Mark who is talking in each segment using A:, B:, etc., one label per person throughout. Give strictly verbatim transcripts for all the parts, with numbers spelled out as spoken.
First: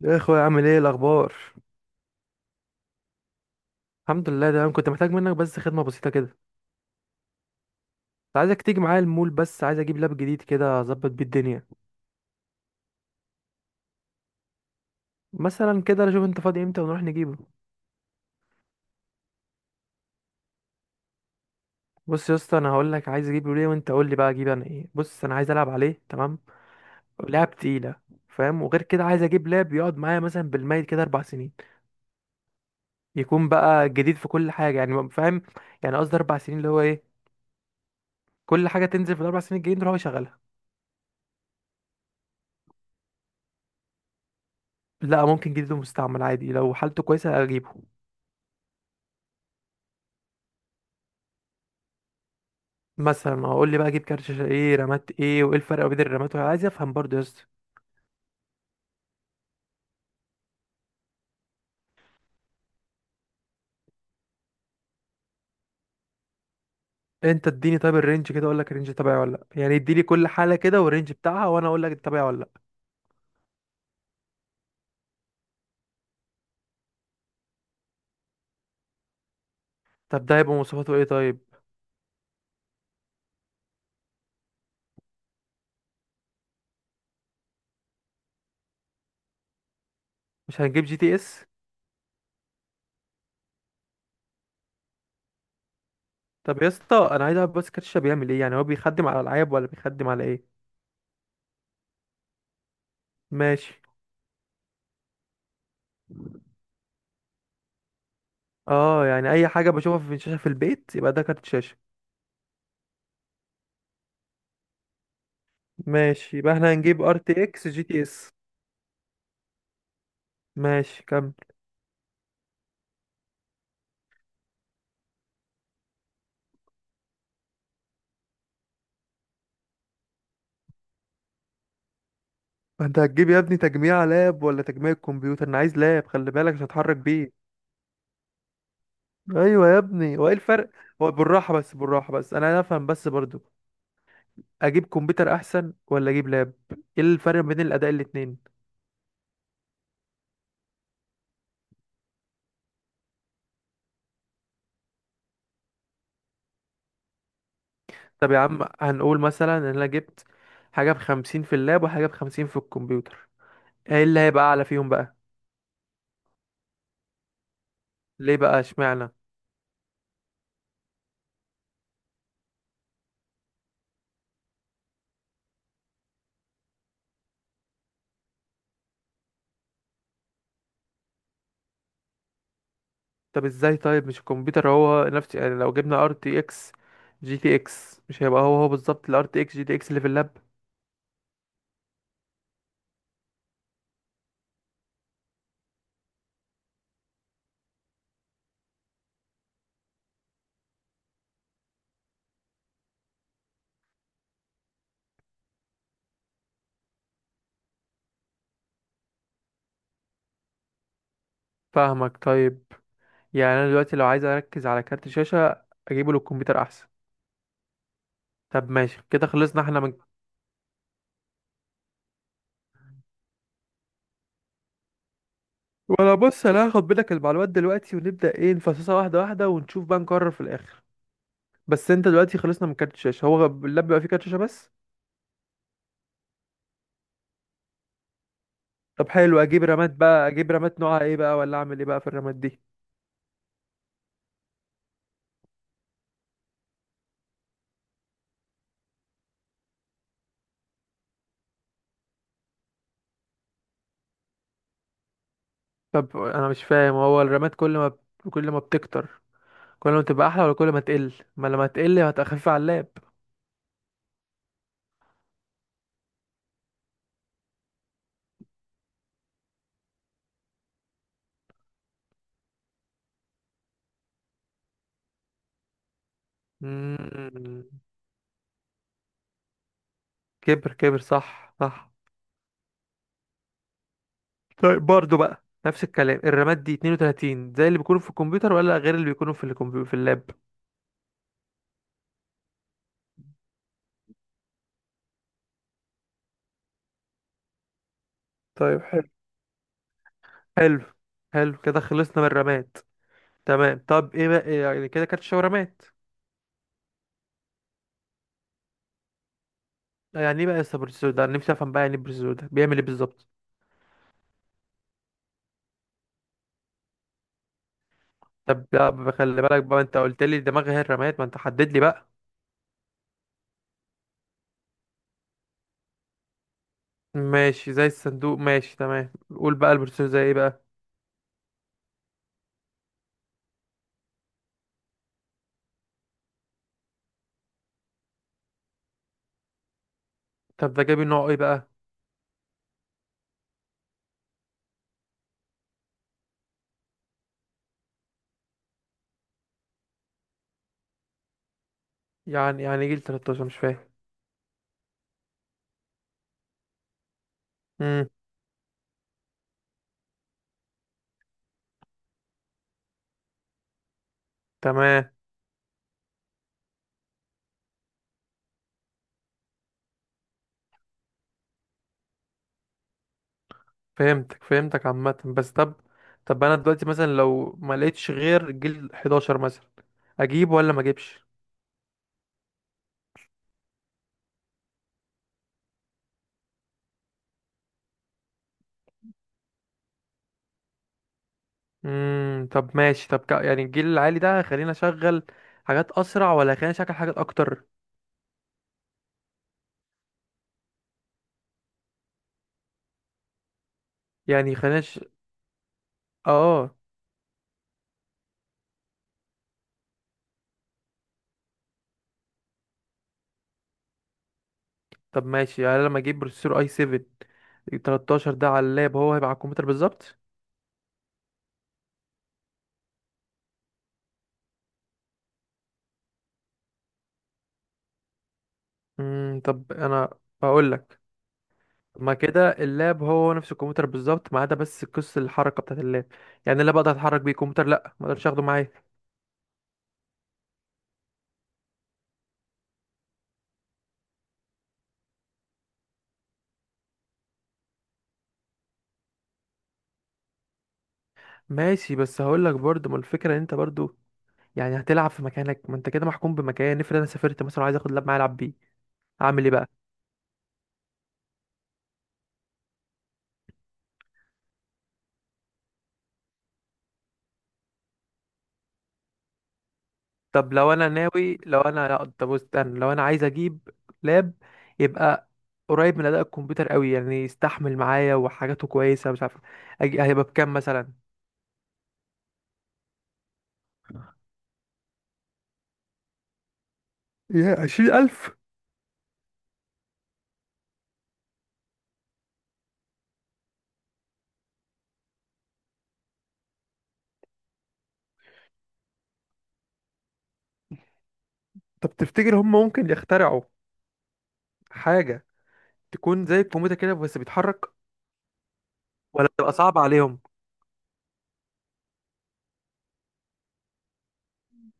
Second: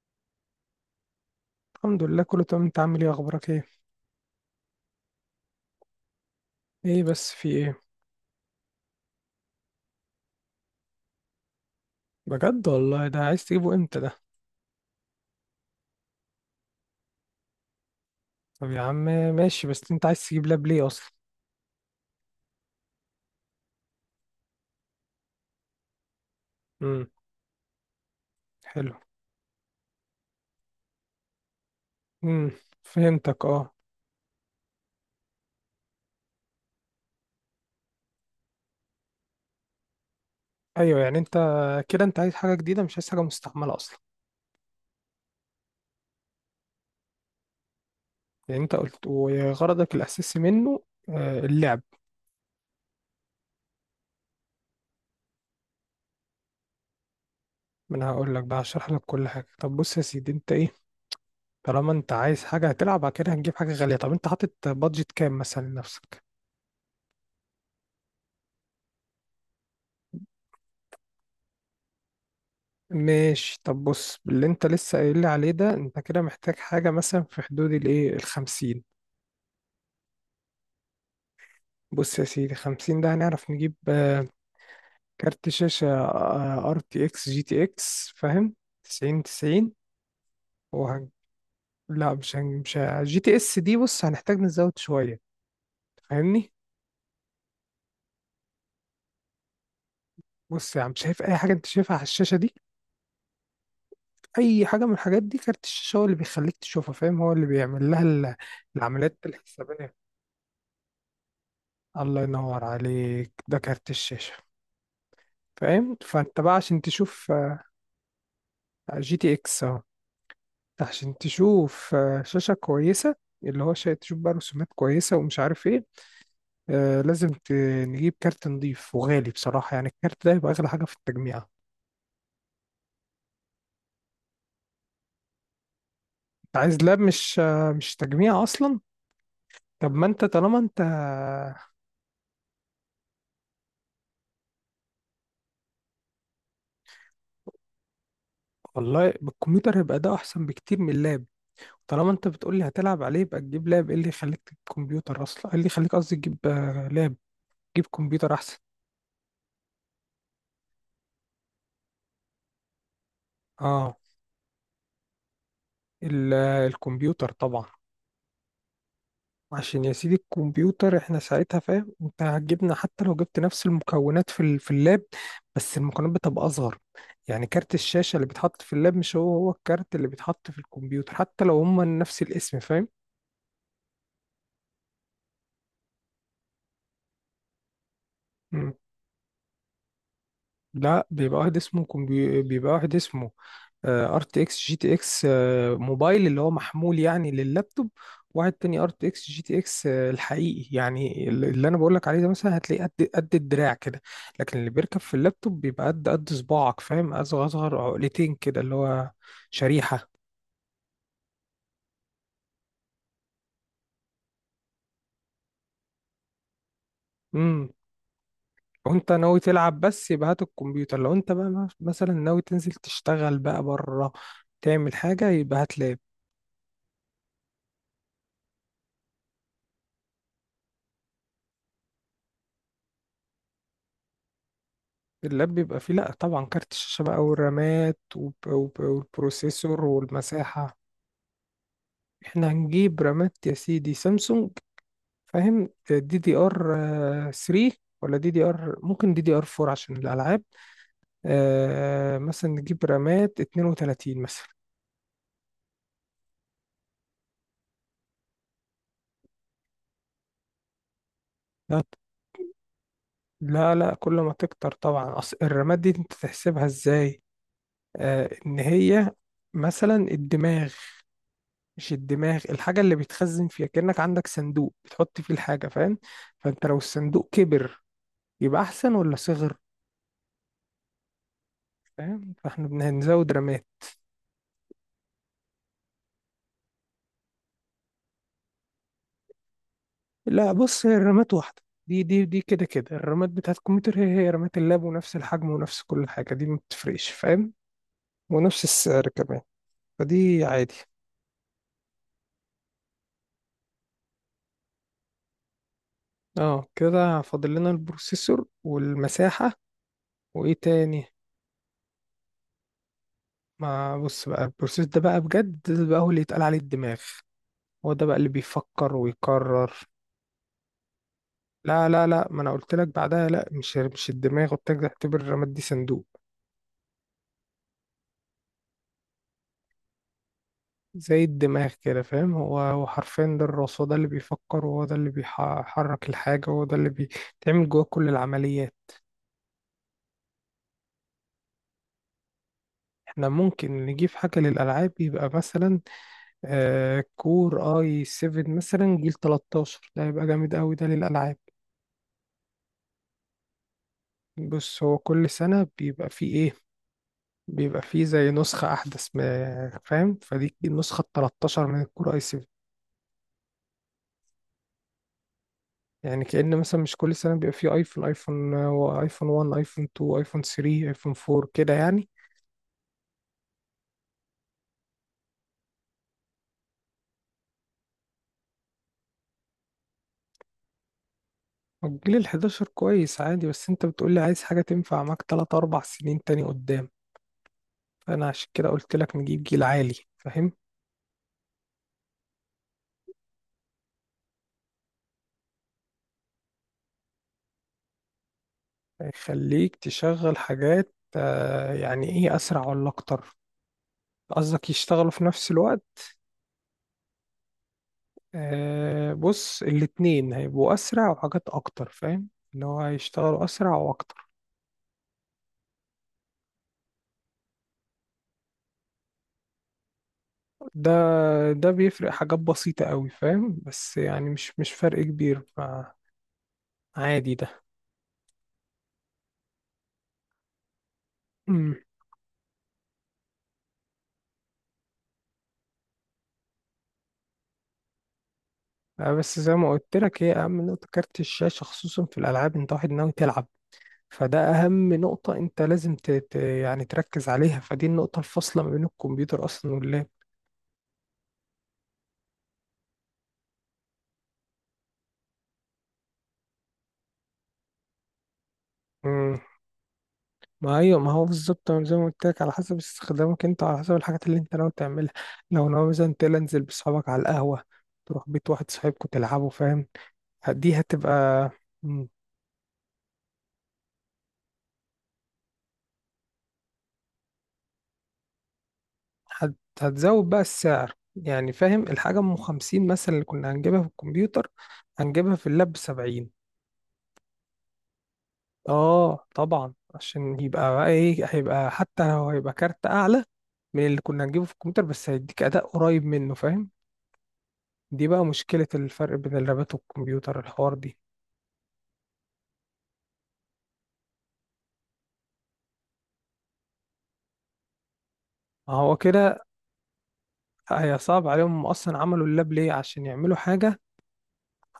A: يا اخويا، عامل ايه؟ إيه الاخبار؟
B: الحمد لله، كله تمام. انت عامل ايه؟ اخبارك ايه؟
A: الحمد لله تمام. كنت محتاج منك بس خدمه بسيطه كده، كنت
B: ايه بس في ايه؟
A: عايزك تيجي معايا المول، بس عايز اجيب لاب جديد كده اظبط بيه الدنيا.
B: بجد والله، ده عايز تجيبه امتى ده؟
A: مثلا كده شوف انت فاضي امتى ونروح نجيبه.
B: طب يا عم. ماشي، بس انت عايز تجيب لاب ليه اصلا؟
A: بص يا اسطى، انا هقول لك عايز اجيبه ليه وانت قول لي بقى اجيب انا ايه. بص انا عايز العب عليه، تمام؟
B: امم.
A: لعب تقيله، فاهم؟ وغير
B: حلو.
A: كده عايز اجيب لاب يقعد معايا مثلا بالميت كده اربع سنين.
B: امم. فهمتك،
A: يكون
B: اه.
A: بقى جديد في كل حاجه، يعني فاهم؟ يعني قصدي اربع سنين اللي هو ايه، كل حاجه تنزل في الاربع سنين الجايين تروح يشغلها.
B: ايوه، يعني انت كده انت عايز حاجه جديده مش عايز حاجه مستعمله اصلا.
A: لا، ممكن جديد ومستعمل عادي، لو حالته كويسه اجيبه.
B: يعني انت قلت وغرضك الاساسي منه آه، اللعب.
A: مثلا اقول لي بقى اجيب كارت شاشه ايه، رامات ايه، وايه الفرق بين الرامات، وأنا عايز افهم برضه يا اسطى.
B: ما انا هقول لك بقى هشرح لك كل حاجه. طب بص يا سيدي، انت ايه؟ طالما انت عايز حاجه هتلعب بعد كده، هتجيب حاجه غاليه. طب انت حاطط بادجت كام مثلا لنفسك؟
A: انت اديني طيب الرينج كده، اقول لك الرينج تبعي ولا لا. يعني اديني كل حاله كده والرينج بتاعها وانا اقول لك تبعي ولا لا.
B: ماشي. طب بص، اللي انت لسه قايل لي عليه ده انت كده محتاج حاجة مثلا في حدود الايه الخمسين.
A: طب ده هيبقى مواصفاته ايه طيب؟
B: بص يا سيدي، خمسين ده هنعرف نجيب آه، كارت شاشة ار تي اكس جي تي اكس، فاهم؟ تسعين تسعين.
A: مش هنجيب جي
B: وهن...
A: تي اس؟
B: لا، مش هن... مش ه- جي تي اس دي. بص، هنحتاج نزود شوية، فاهمني؟
A: طب يا اسطى، انا عايز اعرف بس كارت الشاشه بيعمل ايه؟ يعني هو بيخدم على العاب ولا بيخدم على ايه؟
B: بص يا عم، شايف اي حاجة انت شايفها على الشاشة دي؟
A: ماشي.
B: اي حاجة من الحاجات دي، كارت الشاشة هو اللي بيخليك تشوفها، فاهم؟ هو اللي بيعمل لها ال-
A: اه،
B: العمليات
A: يعني اي حاجه
B: الحسابية.
A: بشوفها في الشاشه في البيت يبقى ده كارت شاشه؟
B: الله ينور عليك، ده كارت الشاشة. فاهم؟
A: ماشي،
B: فانت
A: يبقى
B: بقى
A: احنا
B: عشان
A: هنجيب ار
B: تشوف
A: تي اكس جي تي اس.
B: جي تي اكس، اه جي تي ايه. اهو،
A: ماشي،
B: عشان
A: كمل.
B: تشوف آه، شاشة كويسة، اللي هو شا- تشوف بقى رسومات كويسة ومش عارف ايه. آه، لازم ت- نجيب كارت نضيف وغالي بصراحة، يعني الكارت ده يبقى أغلى حاجة في التجميعة.
A: انت هتجيب يا ابني تجميع لاب ولا تجميع كمبيوتر؟ انا عايز لاب، خلي بالك
B: انت
A: عشان
B: عايز
A: اتحرك
B: لاب،
A: بيه.
B: مش آه مش تجميع أصلا.
A: ايوه يا
B: طب ما
A: ابني،
B: انت
A: هو ايه
B: طالما
A: الفرق؟
B: انت،
A: هو بالراحه بس بالراحه بس، انا افهم بس برضو. اجيب كمبيوتر احسن ولا اجيب لاب؟ ايه الفرق بين الاداء الاتنين؟
B: والله الكمبيوتر هيبقى ده أحسن بكتير من اللاب. طالما انت بتقول لي هتلعب عليه يبقى تجيب لاب، ايه اللي يخليك تجيب كمبيوتر أصلا، ايه اللي يخليك قصدي تجيب آه، لاب؟ تجيب
A: طب
B: كمبيوتر
A: يا
B: أحسن.
A: عم، هنقول مثلا ان انا جبت حاجه بخمسين في اللاب وحاجه بخمسين في الكمبيوتر،
B: اه،
A: ايه اللي هيبقى اعلى فيهم بقى؟
B: ال- الكمبيوتر طبعا.
A: ليه بقى؟ اشمعنى؟
B: عشان يا سيدي الكمبيوتر احنا ساعتها، فاهم؟ انت هتجيبنا حتى لو جبت نفس المكونات في ال- في اللاب، بس المكونات بتبقى اصغر. يعني كارت الشاشة اللي بيتحط في اللاب مش هو هو الكارت اللي بيتحط في الكمبيوتر حتى لو هما نفس الاسم، فاهم؟
A: طب ازاي طيب؟ مش الكمبيوتر هو نفس، يعني لو جبنا ار تي اكس جي تي اكس، مش هيبقى هو هو
B: مم.
A: بالظبط الار تي اكس جي تي اكس اللي في اللاب؟
B: لا، بيبقى واحد اسمه كمبي... بيبقى واحد اسمه ار تي اكس جي تي اكس موبايل، اللي هو محمول يعني لللابتوب. واحد تاني، ار تي اكس جي تي اكس الحقيقي، يعني ال- اللي انا بقول لك عليه ده، مثلا هتلاقيه قد قد الدراع كده. لكن اللي بيركب في اللابتوب بيبقى قد قد صباعك، فاهم؟ اصغر اصغر، عقلتين كده، اللي هو شريحة.
A: فاهمك طيب. يعني انا دلوقتي لو عايز اركز على كارت شاشه اجيبه للكمبيوتر احسن؟
B: امم.
A: طب ماشي
B: وانت
A: كده،
B: ناوي
A: خلصنا
B: تلعب
A: احنا من.
B: بس، يبقى هات الكمبيوتر. لو انت بقى مثلا ناوي تنزل تشتغل بقى بره، تعمل حاجة، يبقى هات لاب.
A: وانا بص انا هاخد منك المعلومات دلوقتي ونبدأ ايه نفصصها واحدة واحدة ونشوف بقى نقرر في الاخر. بس انت دلوقتي خلصنا من كارت الشاشة، هو غ- اللاب بقى فيه كارت شاشة بس؟
B: اللاب بيبقى فيه، لأ طبعا، كارت الشاشة بقى والرامات وب- وب-
A: طب حلو، اجيب
B: والبروسيسور
A: رامات بقى، اجيب
B: والمساحة.
A: رامات نوعها ايه بقى ولا اعمل ايه بقى في الرامات
B: احنا
A: دي؟
B: هنجيب رامات يا سيدي سامسونج، فاهم؟ دي دي ار تلاتة، ولا دي دي ار، ممكن دي دي ار اربعة عشان الألعاب. آه، مثلا نجيب رامات اثنين وثلاثين مثلا.
A: طب انا مش فاهم، هو الرامات كل ما كل ما بتكتر كل ما تبقى احلى، ولا كل ما تقل ما لما
B: لا
A: تقل هتخف على اللاب؟
B: لا لا، كل ما تكتر طبعا. أصل الرامات دي انت تحسبها ازاي؟ آه، ان هي مثلا الدماغ، مش الدماغ، الحاجة اللي بيتخزن فيها، كأنك عندك صندوق بتحط فيه الحاجة، فاهم؟ فانت لو الصندوق
A: مم،
B: كبر يبقى احسن ولا صغر؟
A: كبر كبر، صح صح.
B: فاهم؟ فاحنا بنزود رامات.
A: طيب برضه بقى نفس الكلام، الرامات دي اثنين وثلاثين زي اللي بيكونوا في الكمبيوتر ولا غير اللي بيكونوا في الكمبيوتر في اللاب؟
B: لا، بص، هي الرامات واحدة. دي دي دي كده كده الرامات بتاعت الكمبيوتر هي هي رامات اللاب، ونفس الحجم ونفس كل حاجة، دي ما بتفرقش، فاهم؟ ونفس
A: طيب، حلو.
B: السعر كمان، فدي عادي.
A: حلو. حلو كده، خلصنا من الرماد. تمام. طب ايه بقى، يعني كده كانت شاورمات.
B: اه، كده فاضل لنا البروسيسور والمساحة.
A: يعني ايه
B: وايه
A: بقى
B: تاني؟
A: السبرسو ده، انا نفسي افهم بقى. يعني البرسو ده بيعمل ايه بالظبط؟
B: ما بص بقى، البروسيس ده بقى بجد، ده بقى هو اللي يتقال عليه الدماغ، هو ده بقى اللي
A: طب لا،
B: بيفكر
A: بخلي بالك
B: ويقرر.
A: بقى، انت قلت لي دماغي هي الرماد، ما انت حدد لي
B: لا لا
A: بقى.
B: لا، ما انا قلت لك بعدها، لا، مش مش الدماغ، قلت لك اعتبر الرماد دي صندوق.
A: ماشي، زي الصندوق، ماشي تمام. قول بقى البرسو زي ايه بقى؟
B: زي الدماغ كده، فاهم؟ هو هو حرفيا، ده الراس، هو ده اللي بيفكر وهو ده اللي بيحرك الحاجة وهو ده اللي بيتعمل جواه كل العمليات.
A: طب ده جايب نوع ايه بقى؟
B: احنا ممكن نجيب حاجة للألعاب، يبقى مثلا آه، كور اي سفن مثلا جيل تلتاشر، ده هيبقى جامد قوي ده للألعاب.
A: يعني يعني جيل تلتاشر مش فاهم.
B: بص، هو كل سنة بيبقى فيه ايه، بيبقى فيه
A: امم
B: زي نسخة أحدث، ما- فاهم؟ فدي النسخة التلتاشر من الكور أي سفن.
A: تمام.
B: يعني كأن مثلا، مش كل سنة بيبقى فيه أيفون؟ أيفون أيفون واحد، أيفون اتنين، أيفون تلاتة، أيفون اربعة، كده يعني.
A: فهمتك فهمتك عامه بس. طب، طب انا دلوقتي مثلا لو ما لقيتش غير جيل حداشر مثلا اجيبه ولا ما اجيبش؟
B: الجيل ال حداشر كويس عادي، بس أنت بتقولي عايز حاجة تنفع معاك تلاتة اربعة سنين تاني قدام، فأنا عشان كده قلت لك نجيب جيل عالي، فاهم؟
A: امم طب ماشي. طب ك- يعني الجيل العالي ده خلينا اشغل حاجات اسرع ولا خلينا اشغل حاجات اكتر؟
B: يخليك تشغل حاجات آه، يعني إيه، أسرع ولا أكتر؟
A: يعني
B: قصدك
A: خلينا ش...
B: يشتغلوا في نفس الوقت؟
A: اه.
B: آه، بص، الاتنين هيبقوا أسرع وحاجات أكتر، فاهم؟ اللي هو هيشتغلوا أسرع وأكتر.
A: طب ماشي، يعني لما اجيب بروسيسور اي سفن تلتاشر ده على اللاب هو هيبقى على الكمبيوتر بالظبط؟
B: ده ده بيفرق حاجات بسيطة أوي، فاهم؟ بس يعني مش مش فرق كبير، فعادي ده.
A: امم طب انا هقول لك،
B: مم.
A: ما كده اللاب هو نفس الكمبيوتر بالظبط ما عدا بس قصة الحركة بتاعت اللاب. يعني اللاب اقدر اتحرك بيه، الكمبيوتر لا، ما اقدرش اخده معايا.
B: آه بس زي ما قلت لك، هي أهم نقطة كارت الشاشة، خصوصا في الألعاب، أنت واحد ناوي تلعب، فده أهم نقطة، أنت لازم ت... ت... يعني تركز عليها، فدي النقطة الفاصلة ما بين الكمبيوتر أصلا
A: ماشي، بس هقول لك برضه ما الفكرة ان انت برضه يعني هتلعب في مكانك، ما انت كده محكوم بمكان. افرض انا سافرت مثلا، عايز اخد لاب معايا العب بيه،
B: واللاب.
A: اعمل ايه بقى؟
B: ما ايوه، ما هو بالظبط، أنا زي ما قلت لك على حسب استخدامك انت، على حسب الحاجات اللي انت ناوي تعملها. لو ناوي مثلا تنزل بصحابك على القهوه، تروح بيت واحد صاحبكوا تلعبوا، فاهم؟
A: طب لو
B: دي
A: انا ناوي،
B: هتبقى،
A: لو انا لا،
B: مم،
A: طب استنى، لو انا عايز اجيب لاب يبقى قريب من اداء الكمبيوتر قوي، يعني يستحمل معايا وحاجاته كويسه، مش عارف.
B: هت...
A: أجي... هيبقى
B: هتزود بقى
A: بكام
B: السعر،
A: مثلا؟
B: يعني فاهم، الحاجه ام خمسين مثلا اللي كنا هنجيبها في الكمبيوتر، هنجيبها في اللاب ب سبعين.
A: يا عشرين ألف؟
B: اه طبعا، عشان يبقى بقى ايه، هيبقى حتى لو هيبقى كارت اعلى من اللي كنا هنجيبه في الكمبيوتر، بس هيديك اداء قريب منه، فاهم؟ دي بقى مشكلة الفرق بين اللابات والكمبيوتر، الحوار دي.
A: طب تفتكر هم ممكن يخترعوا حاجه تكون زي الكمبيوتر كده بس بيتحرك،
B: هو
A: ولا
B: كده.
A: تبقى صعبه عليهم؟
B: هي صعب عليهم. هم أصلا عملوا اللاب ليه؟ عشان يعملوا حاجة،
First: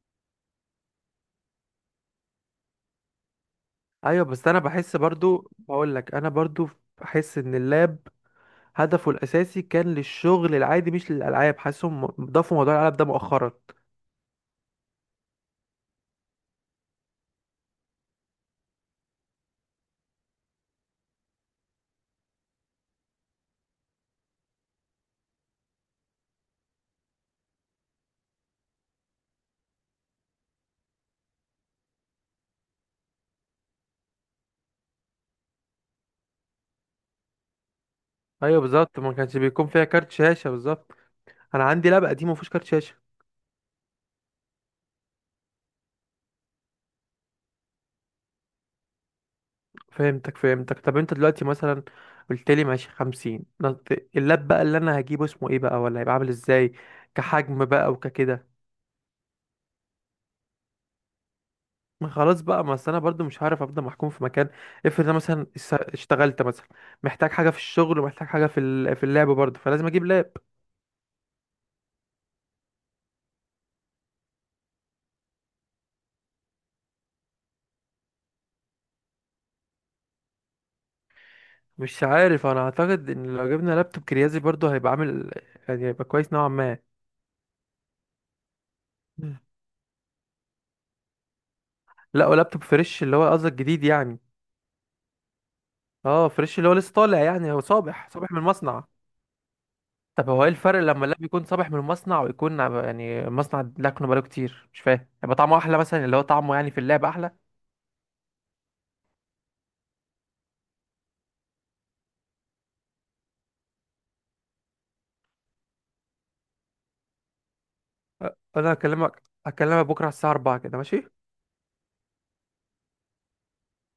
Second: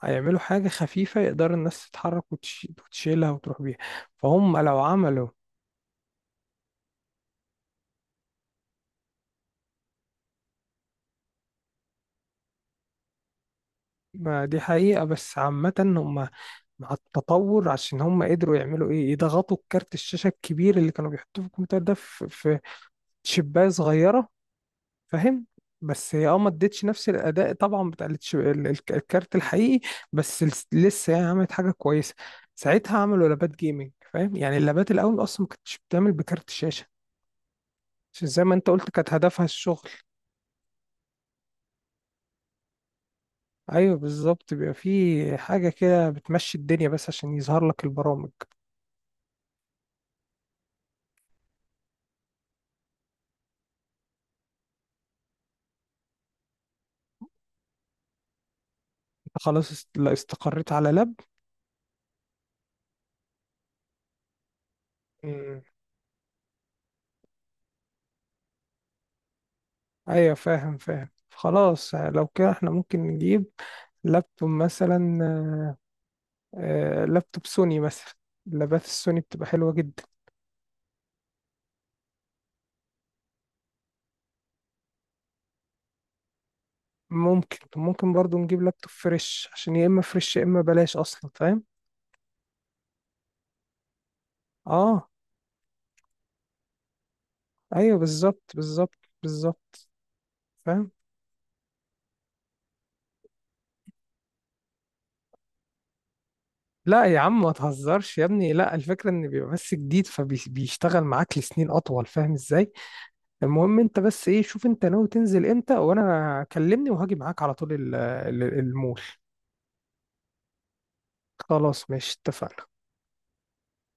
B: هيعملوا حاجة خفيفة يقدر الناس تتحرك وتش- وتشيلها وتروح بيها،
A: ايوه، بس
B: فهم
A: انا
B: لو
A: بحس
B: عملوا.
A: برضو، بقول لك انا برضو بحس ان اللاب هدفه الاساسي كان للشغل العادي مش للالعاب، حاسسهم ضافوا موضوع الالعاب ده مؤخرا.
B: ما دي حقيقة، بس عامة هم مع التطور عشان هم قدروا يعملوا ايه، يضغطوا الكارت الشاشة الكبير اللي كانوا بيحطوه في الكمبيوتر ده في في شباية صغيرة، فاهم؟ بس هي اه، ما ادتش نفس الاداء طبعا بتاع التش- ال- الك- الكارت الحقيقي. بس لس- لسه يعني عملت حاجه كويسه. ساعتها عملوا لابات جيمنج، فاهم؟ يعني اللابات الاول اصلا ما كانتش بتعمل بكارت الشاشه، عشان زي ما
A: ايوه
B: انت قلت
A: بالظبط،
B: كانت
A: ما كانش
B: هدفها
A: بيكون فيها
B: الشغل.
A: كارت شاشه بالظبط. انا عندي لاب قديم ما فيهوش كارت شاشه.
B: ايوه بالظبط، بيبقى في حاجه كده بتمشي الدنيا بس عشان يظهر لك البرامج.
A: فهمتك فهمتك. طب انت دلوقتي مثلا قلت لي ماشي خمسين نط- اللاب بقى اللي انا هجيبه اسمه ايه بقى، ولا هيبقى عامل ازاي كحجم بقى وككده؟
B: انت خلاص است- لا، استقريت على لاب.
A: ما خلاص بقى، ما أصل انا برضو مش هعرف افضل محكوم في مكان. افرض انا مثلا
B: مم.
A: اس- اشتغلت مثلا، محتاج حاجه في الشغل ومحتاج حاجه في ال- في اللعب برضو، فلازم اجيب لاب.
B: ايوه فاهم فاهم، خلاص لو كده احنا ممكن نجيب لابتوب مثلا، آه، لابتوب سوني مثلا، اللابات السوني بتبقى حلوة جدا.
A: مش عارف، انا اعتقد ان لو جبنا لابتوب كريازي برضو هيبقى عامل، يعني هيبقى كويس نوعا ما.
B: ممكن ممكن برضو نجيب لابتوب
A: مم.
B: فريش، عشان يا إما فريش يا إما بلاش أصلا، فاهم؟
A: لا، ولابتوب فريش اللي هو قصدك جديد يعني؟
B: آه.
A: اه، فريش اللي هو لسه طالع، يعني هو
B: أيوه
A: صابح صابح من
B: بالظبط
A: المصنع.
B: بالظبط بالظبط.
A: طب هو ايه الفرق
B: فاهم.
A: لما اللب يكون صابح من المصنع ويكون عب- يعني مصنع لكنه بقاله كتير؟ مش فاهم. يبقى طعمه احلى مثلا، اللي هو طعمه يعني في
B: لا
A: اللعب
B: يا
A: احلى؟
B: عم، ما تهزرش يا ابني، لا الفكرة ان بيبقى بس جديد فبيشتغل معاك لسنين اطول، فاهم ازاي؟ المهم انت بس ايه، شوف انت ناوي تنزل امتى وانا كلمني وهاجي معاك على طول ال-
A: أ-
B: ال-
A: انا
B: المول.
A: هكلمك هكلمك بكره على الساعه أربعة كده، ماشي؟
B: خلاص ماشي، اتفقنا.